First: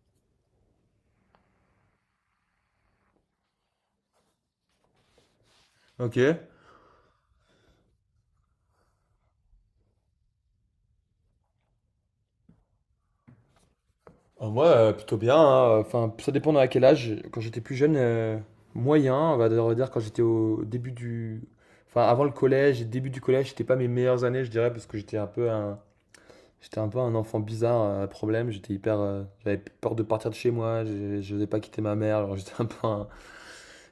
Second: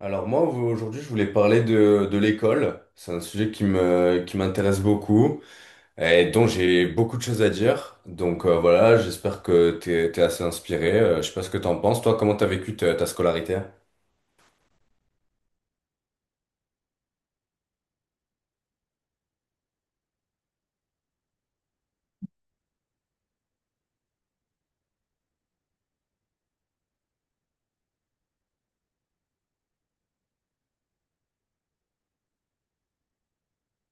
Alors moi aujourd'hui je voulais parler de l'école. C'est un sujet qui m'intéresse beaucoup Ok. et dont j'ai beaucoup de choses à dire. Donc voilà, j'espère que t'es assez inspiré. Je sais pas ce que t'en penses. Toi, comment t'as vécu ta scolarité? Moi, plutôt bien. Hein. Enfin, ça dépend à quel âge. Quand j'étais plus jeune, moyen. On va dire quand j'étais au début du, enfin avant le collège et début du collège, c'était pas mes meilleures années, je dirais, parce que j'étais un peu un, enfant bizarre, à problème. J'étais hyper, j'avais peur de partir de chez moi. Je n'osais pas quitter ma mère. Alors j'étais un peu un,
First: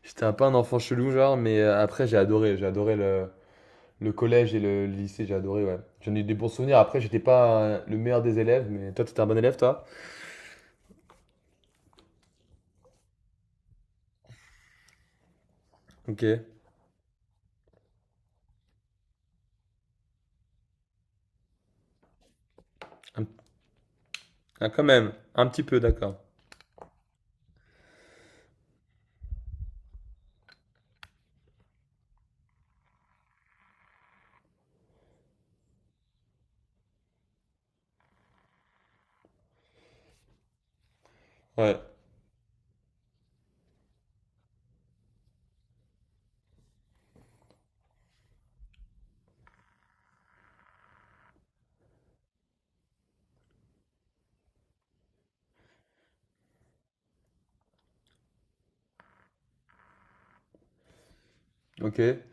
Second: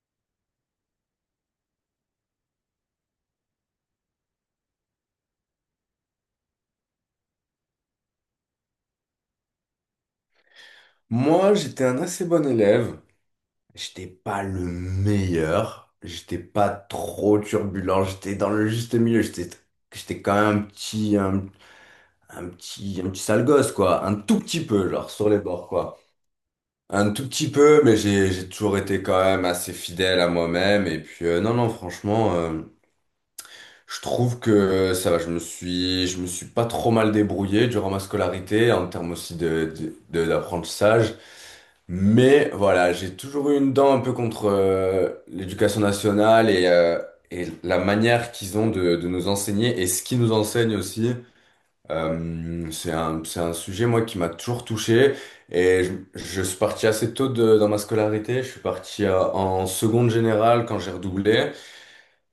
j'étais un peu un enfant chelou, genre. Mais après, j'ai adoré. J'ai adoré le collège et le lycée. J'ai adoré. Ouais. J'en ai eu des bons souvenirs. Après, j'étais pas le meilleur des élèves, mais toi, t'étais un bon élève, toi. Moi, j'étais un assez bon élève. J'étais pas le meilleur. Ok. J'étais pas trop turbulent. J'étais dans le juste milieu. J'étais quand même un petit Un- sale gosse, quoi. Un tout petit ah, quand peu, genre, même, sur les un petit bords, peu, quoi. d'accord. Un tout petit peu, mais j'ai toujours été quand même assez fidèle à moi-même. Et puis non, non, franchement, je trouve que ça va. Je me suis pas trop mal débrouillé durant ma scolarité en termes aussi d'apprentissage. Ouais. Mais voilà, j'ai toujours eu une dent un peu contre l'éducation nationale et la manière qu'ils ont de nous enseigner et ce qu'ils nous enseignent aussi. C'est c'est un sujet, moi, qui m'a toujours touché. Et je, je suis parti assez tôt dans ma scolarité. Je suis parti en seconde générale quand j'ai redoublé. Ok. Ouais.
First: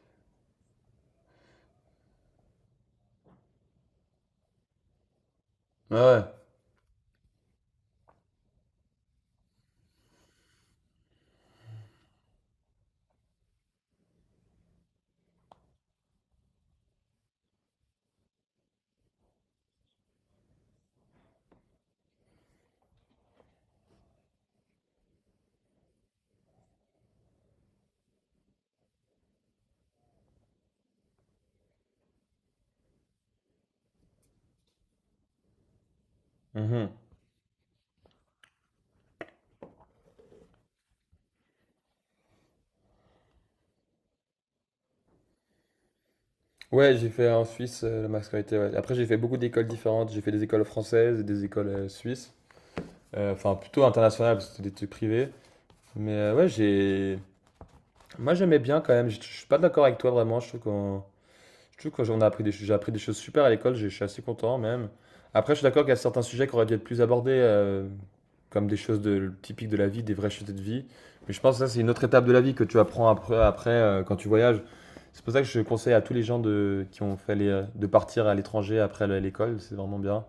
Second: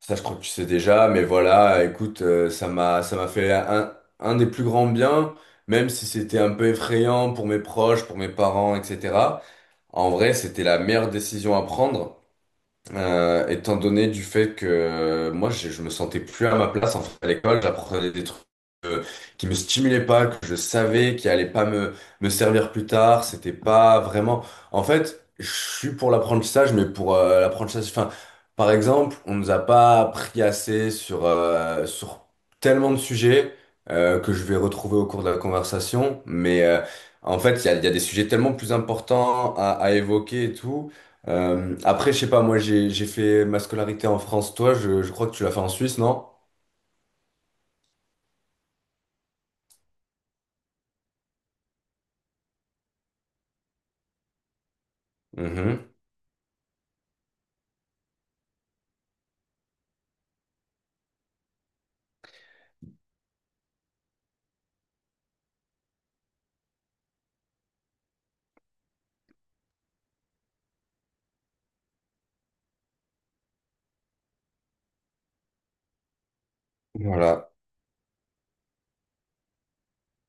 Ça, je crois que tu sais déjà. Mais voilà, écoute, ça m'a fait un des plus grands biens, même si Ouais. c'était un peu effrayant pour mes proches, pour mes parents, etc. En vrai, c'était la meilleure décision à prendre. Étant donné du fait que je me sentais plus à ma place en fait, à l'école, j'apprenais des trucs euh, qui me stimulaient pas, que je savais qui allaient pas me servir plus tard, c'était pas vraiment. En fait, je suis pour l'apprentissage, mais pour l'apprentissage, enfin, par exemple, on nous a pas appris assez sur sur tellement de sujets que je vais retrouver au cours de la conversation, mais Mhm. en fait, il y a des sujets tellement plus importants à évoquer et tout. Après, je sais pas, moi j'ai fait ma scolarité en France. Toi, je crois que tu l'as fait en Suisse, non? Ouais, j'ai fait en Suisse la mascarité. Ouais. Après, j'ai fait beaucoup d'écoles différentes. J'ai fait des écoles françaises et des écoles suisses. Enfin, plutôt internationales, parce que c'était des trucs privés. Mhm. Mais ouais, j'ai. Moi, j'aimais bien quand même. Je suis pas d'accord avec toi vraiment. Je trouve que j'ai appris des choses super à l'école, j'ai je suis assez content même. Après, je suis d'accord qu'il y a certains sujets qui auraient dû être plus abordés, comme des choses de typiques de la vie, des vraies choses de vie. Mais je pense que ça, c'est une autre étape de la vie que tu apprends après, quand tu voyages. C'est pour ça que je conseille à tous les gens de qui ont fait Voilà. De partir à l'étranger après le l'école, c'est vraiment bien.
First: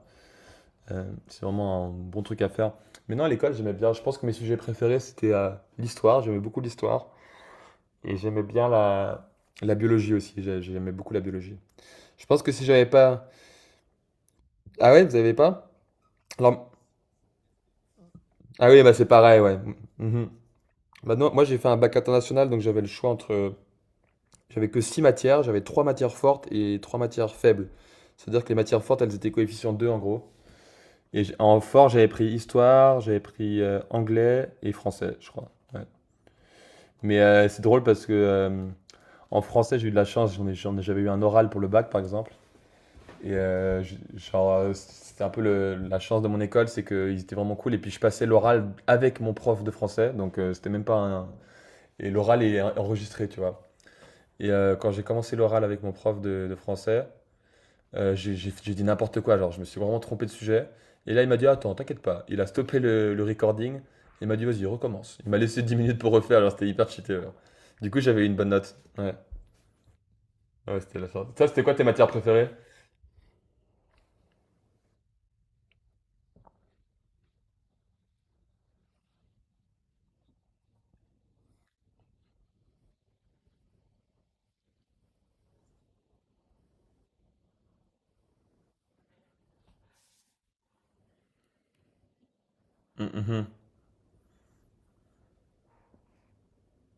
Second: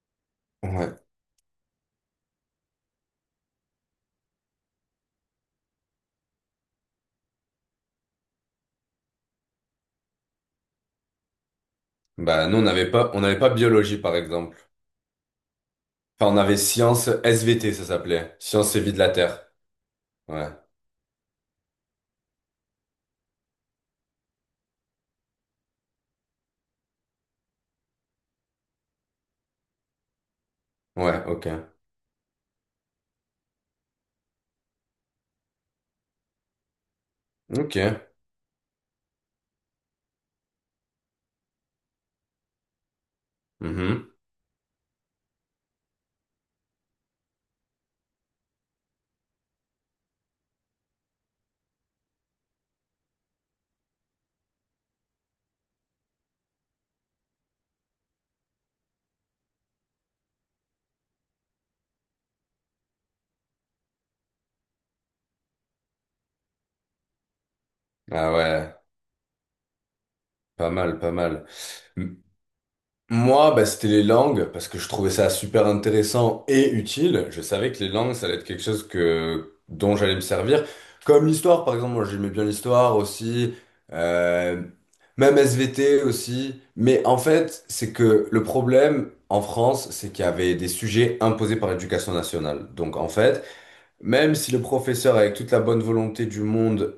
Ouais. C'est vraiment un bon truc à faire. Mais non, à l'école, j'aimais bien. Je pense que mes sujets préférés, c'était, l'histoire, j'aimais beaucoup l'histoire et j'aimais bien la biologie aussi, j'aimais beaucoup la biologie. Je pense Bah que nous, si j'avais on pas. n'avait pas biologie, par exemple. Ah ouais, vous avez pas? Enfin, on avait Alors. sciences SVT, ça s'appelait. Ah Sciences et oui, bah vie de c'est la pareil, Terre. ouais. Mhm. Ouais. Bah non, moi j'ai fait un bac international, donc j'avais le choix entre. J'avais que 6 matières, j'avais 3 matières fortes et 3 matières faibles. C'est-à-dire que les matières fortes, elles étaient coefficient 2 en gros. Ouais, ok. En fort, j'avais pris histoire, j'avais pris anglais et français, je crois. Ouais. Mais c'est Ok. drôle parce que en français, j'ai eu de la chance, j'avais eu un oral pour le bac par exemple. Et Mhm. genre, c'était un peu la chance de mon école, c'est qu'ils étaient vraiment cool. Et puis je passais l'oral avec mon prof de français, donc c'était même pas un. Et l'oral est enregistré, tu vois. Et quand j'ai commencé l'oral avec mon prof de français, j'ai dit n'importe quoi, genre je me suis vraiment trompé de sujet. Et là, il m'a dit, attends, t'inquiète pas. Il a stoppé le recording. Il m'a dit, vas-y, recommence. Il m'a laissé 10 minutes pour refaire, alors c'était hyper cheaté. Alors. Du coup, j'avais Ah une bonne ouais, note. Ouais, pas ouais, c'était mal, la pas chance. mal. Ça, c'était quoi tes matières préférées? Moi, bah, c'était les langues, parce que je trouvais ça super intéressant et utile. Je savais que les langues, ça allait être quelque chose que, dont j'allais me servir. Comme l'histoire, par exemple, moi j'aimais bien l'histoire aussi, euh, même SVT aussi. Mais en fait, c'est que le problème en France, c'est qu'il y avait des sujets imposés par l'éducation nationale. Donc Mm, en fait, mhm. même si le professeur, avec toute la bonne volonté du monde,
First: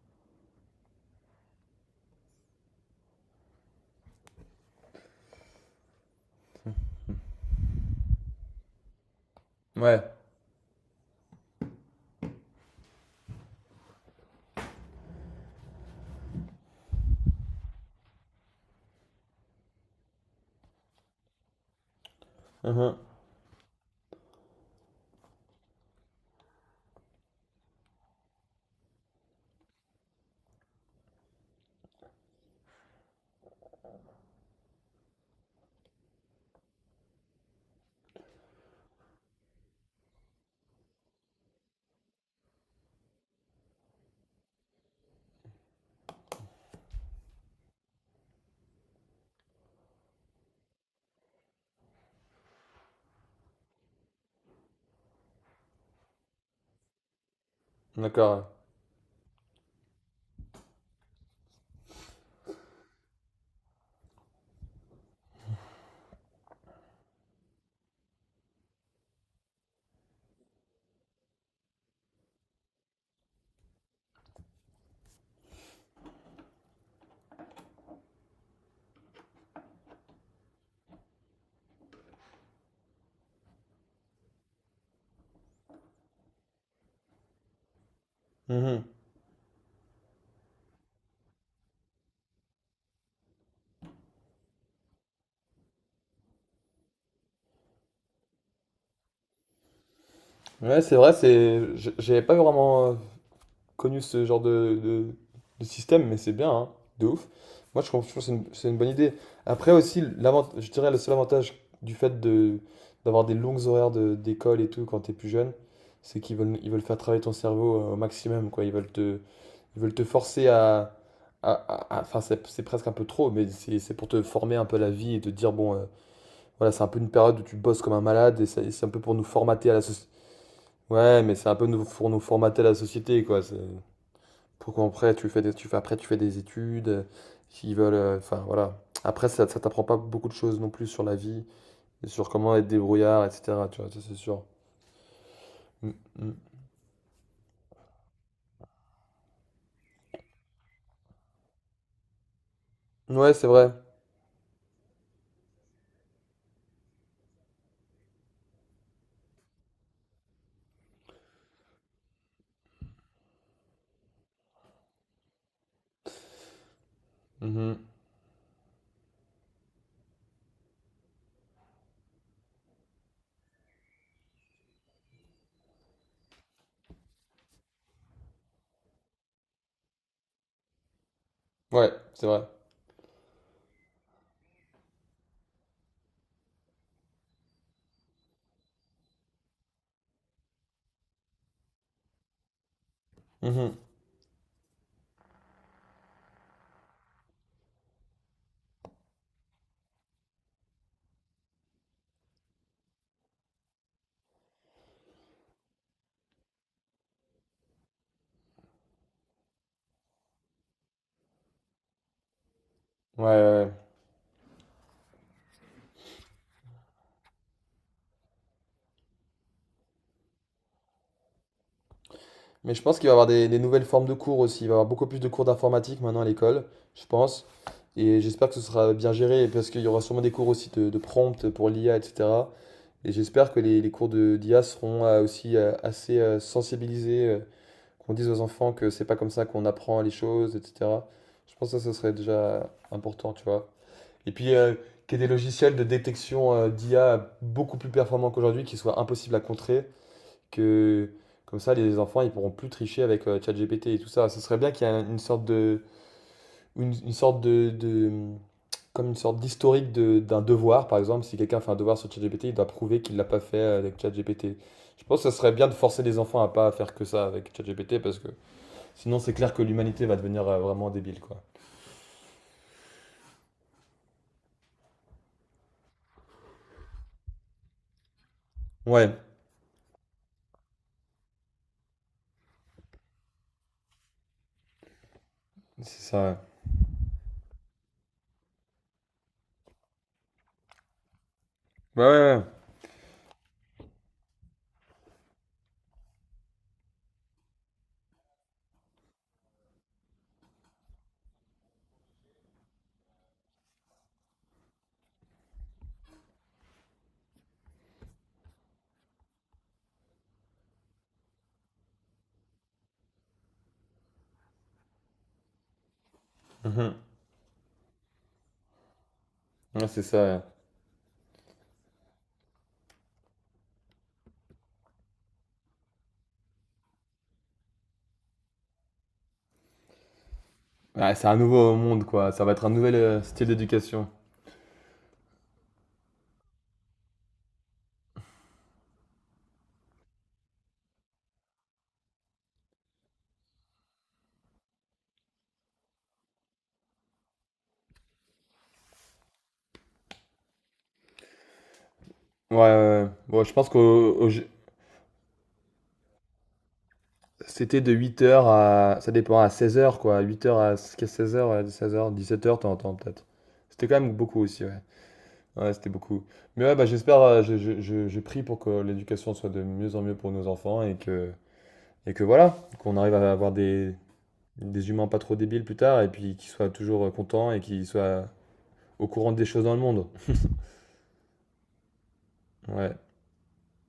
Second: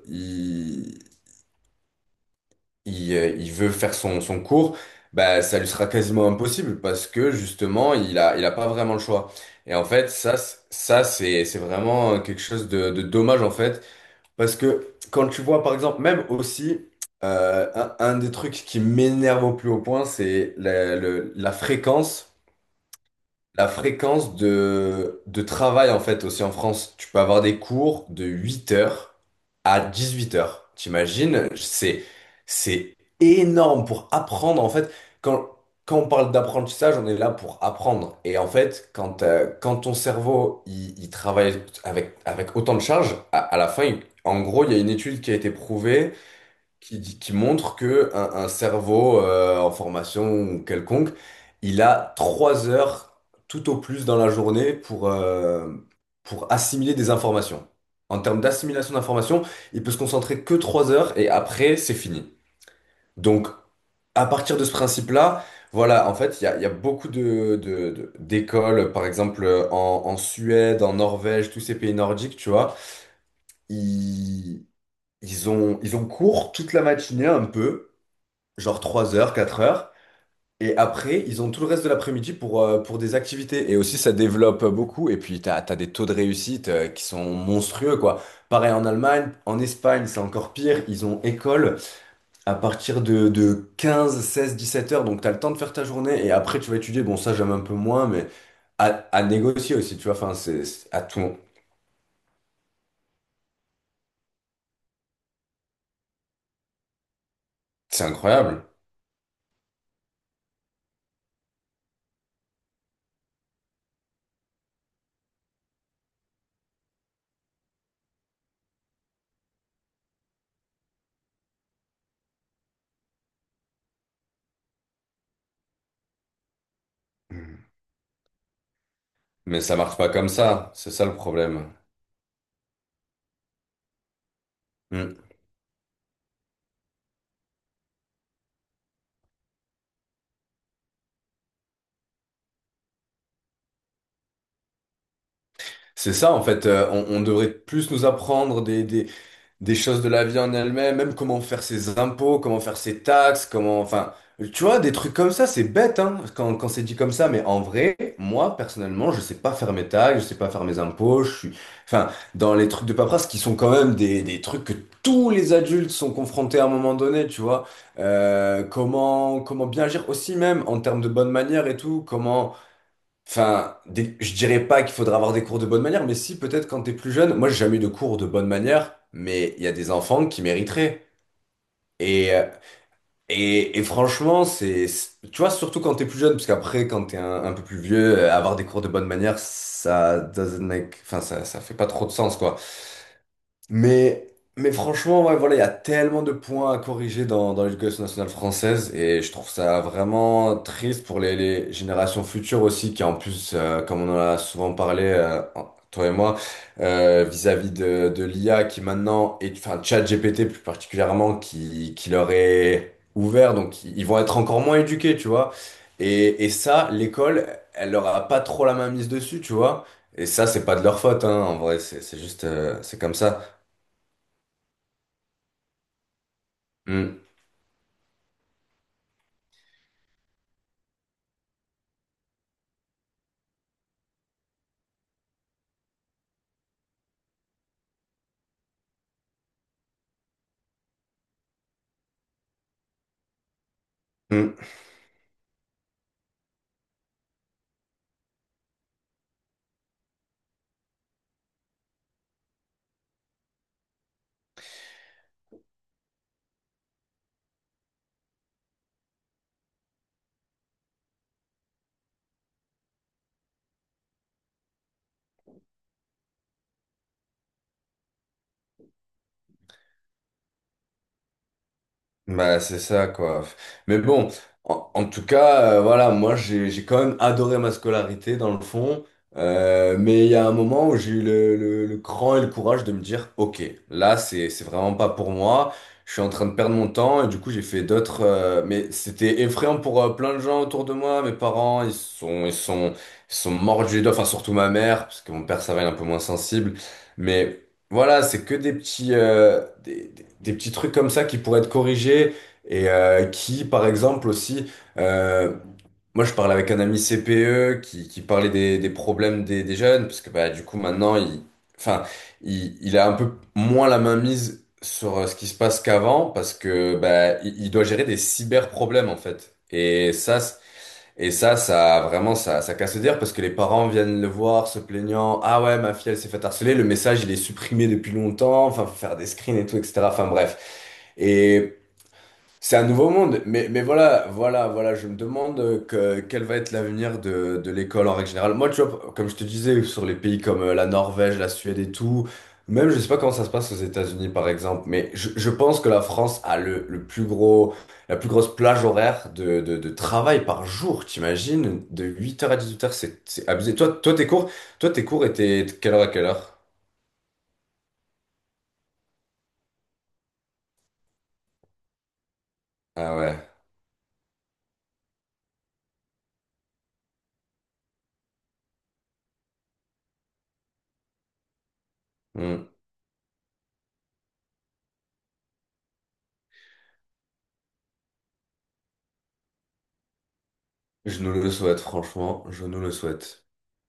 il veut faire son cours, bah, ça lui sera quasiment impossible parce que justement, il a pas vraiment le choix. Et en fait, Ouais. ça, c'est vraiment quelque chose de dommage en fait. Parce que quand tu vois, par exemple, même aussi, un des trucs qui m'énerve au plus haut point, c'est la fréquence. Mhm. La fréquence de travail, en fait, aussi en France, tu peux avoir des cours de 8 heures à 18 heures. T'imagines? C'est énorme pour apprendre. En fait, quand, quand on parle d'apprentissage, on est là pour apprendre. Et en fait, quand ton cerveau, il travaille avec, avec autant de charges, à la fin, en gros, il y a une étude qui a été prouvée qui montre que un cerveau en formation ou quelconque, il a 3 heures tout au plus dans la journée pour assimiler des informations. En D'accord. termes Ouais. d'assimilation d'informations, il peut se concentrer que 3 heures et après, c'est fini. Donc, à partir de ce principe-là, voilà, en fait, il y a beaucoup d'écoles, par exemple en Suède, en Norvège, tous ces pays nordiques, tu vois, ils, ils ont cours toute la matinée un peu genre 3 heures, 4 heures. Et après, ils ont tout le reste de l'après-midi pour des activités. Et aussi, ça développe beaucoup. Et puis, t'as des taux de réussite qui sont monstrueux, quoi. Pareil Mhm. en Allemagne, en Espagne, c'est encore pire. Ils ont école à partir de 15, 16, 17 heures. Donc, t'as le temps de faire ta journée. Et après, tu vas étudier. Bon, ça, j'aime un peu moins, mais à négocier aussi, tu vois. Enfin, Ouais, c'est à vrai, tout. J'avais pas vraiment connu ce genre de système, mais c'est bien, hein, de ouf. Moi, je C'est trouve je trouve que c'est une, incroyable. c'est une bonne idée. Après aussi, je dirais le seul avantage du fait de d'avoir des longues horaires d'école et tout quand t'es plus jeune, c'est qu'ils veulent faire travailler ton cerveau au maximum, quoi. Ils veulent te forcer enfin, c'est presque un peu trop, mais c'est pour te former un peu à la vie et te dire, bon, voilà, c'est un peu une période où tu bosses comme un malade et c'est un peu pour nous Mais formater à ça la marche société. pas comme ça, c'est ça le Ouais, mais c'est un peu problème. nous, pour nous formater la société, quoi. C'est pour qu'après Mm. Tu fais des études, qui veulent, enfin voilà. Après, ça t'apprend pas beaucoup de choses non plus sur la vie, et sur comment être débrouillard, etc. Tu vois, ça c'est sûr. Mm, C'est ça mm. en fait, on devrait plus nous apprendre des choses de la vie en elle-même, même comment faire ses impôts, comment faire ses Ouais, taxes, c'est vrai. comment, enfin, tu vois, des trucs comme ça, c'est bête, hein, quand c'est dit comme ça, mais en vrai, moi, personnellement, je sais pas faire mes taxes, je sais pas faire mes impôts, je suis, enfin, dans les trucs de paperasse qui sont quand même des trucs que tous les adultes sont confrontés à un moment donné, tu vois. Mhm. Comment, comment bien agir aussi même en termes de bonne manière et tout, comment, enfin, je dirais pas qu'il faudra avoir des cours de bonne manière, mais si, peut-être quand t'es plus jeune. Moi, j'ai jamais eu de cours de bonne manière, mais il y a des enfants qui mériteraient. Ouais, c'est Et, vrai. euh, et franchement, tu vois, surtout quand t'es plus jeune, parce qu'après, quand t'es un peu plus vieux, avoir des cours de bonne manière, ça doesn't make- enfin, ça fait pas trop de sens, quoi. Mhm. Mais, mais franchement, ouais, voilà, il y a tellement de points à corriger dans l'éducation nationale française et je trouve ça vraiment triste pour les générations futures aussi, qui en plus, comme on en a souvent parlé, toi et moi, vis-à-vis de l'IA qui maintenant, est, enfin ChatGPT plus particulièrement, qui leur est Ouais, ouais, ouvert, ouais. donc ils vont être encore moins éduqués, tu vois. Et ça, l'école, elle leur a pas trop la main mise dessus, tu vois. Et ça, c'est pas de leur faute, hein, en vrai, c'est juste, Mais je pense c'est qu'il va y comme avoir ça. des nouvelles formes de cours aussi. Il va y avoir beaucoup plus de cours d'informatique maintenant à l'école, je Mm, pense. Et j'espère que ce sera bien géré, parce qu'il y aura sûrement des cours aussi de prompt pour l'IA, etc. Et j'espère que les cours de d'IA seront aussi assez sensibilisés, qu'on dise aux enfants que c'est pas comme ça qu'on apprend les choses, etc. Je pense que ça, ce serait déjà important, tu vois. Et puis, mm. Qu'il y ait des logiciels de détection d'IA beaucoup plus performants qu'aujourd'hui, qui soient impossibles à contrer, que comme ça, les enfants, ils pourront plus tricher avec ChatGPT et tout ça. Ce serait bien qu'il y ait une sorte de, comme une sorte d'historique d'un devoir, par exemple, si quelqu'un fait un devoir sur ChatGPT, il doit prouver qu'il l'a pas fait avec ChatGPT. Je pense que ça serait bien de forcer les enfants à pas faire que ça avec ChatGPT parce que sinon c'est clair que l'humanité va devenir vraiment débile quoi. Bah, c'est ça, quoi. Mais bon, en tout cas, voilà, moi, j'ai quand même adoré ma scolarité, dans le fond. Ouais, Mais il y a un moment où j'ai eu le cran et le courage de me dire, OK, là, c'est vraiment pas pour moi. c'est Je suis en ça. train de perdre mon temps. Et du coup, j'ai fait d'autres... mais c'était effrayant pour plein de gens autour de moi. Mes parents, Ouais, ouais, ils sont mordus du doigt. Enfin, surtout ma mère, parce que mon père, ça va, il est un peu moins sensible. Mais... Voilà, c'est que des petits, des petits trucs comme ça qui pourraient être corrigés et qui, par exemple, aussi, euh, moi je parlais avec un ami CPE qui parlait des problèmes des jeunes, parce que bah, du coup maintenant, enfin, il a un peu moins la main mise sur ce qui se passe qu'avant, parce ouais. Mhm. que bah, il doit gérer des cyber problèmes en fait. Ouais, c'est ça. Et ça, ça vraiment, ça casse le dire parce que les parents viennent le voir se plaignant. Ah ouais, ma fille, elle s'est fait harceler. Le message, il est supprimé depuis longtemps. Enfin, faut faire des screens et tout, etc. Enfin, bref. Ouais. Ouais, c'est un nouveau Et monde quoi, ça va être un c'est un nouvel nouveau monde, style mais d'éducation. voilà, voilà, voilà, je me demande quel va être l'avenir de l'école en règle générale. Moi, tu vois, comme je te disais, sur les pays comme la Norvège, la Suède et tout, même je sais pas comment ça se passe aux États-Unis par exemple, mais je pense que la France a le plus gros, la plus grosse plage horaire de travail par jour, t'imagines? De huit heures à Ouais, ouais, 18h, ouais. Bon, c'est je pense abusé. que Toi, tes cours étaient de quelle heure à quelle heure? c'était de 8h à ça dépend à 16h quoi, 8h à 16h, 16h, 17h, t'entends Ah peut-être. ouais. C'était quand même beaucoup aussi, ouais. Ouais, c'était beaucoup. Mais ouais, bah, j'espère, je prie pour que l'éducation soit de mieux en mieux pour nos enfants et que voilà, Hmm. qu'on arrive à avoir des humains pas trop débiles plus tard et puis qu'ils soient toujours contents et qu'ils soient au courant des choses dans le monde. Je nous le souhaite, franchement, je nous le Ouais. souhaite.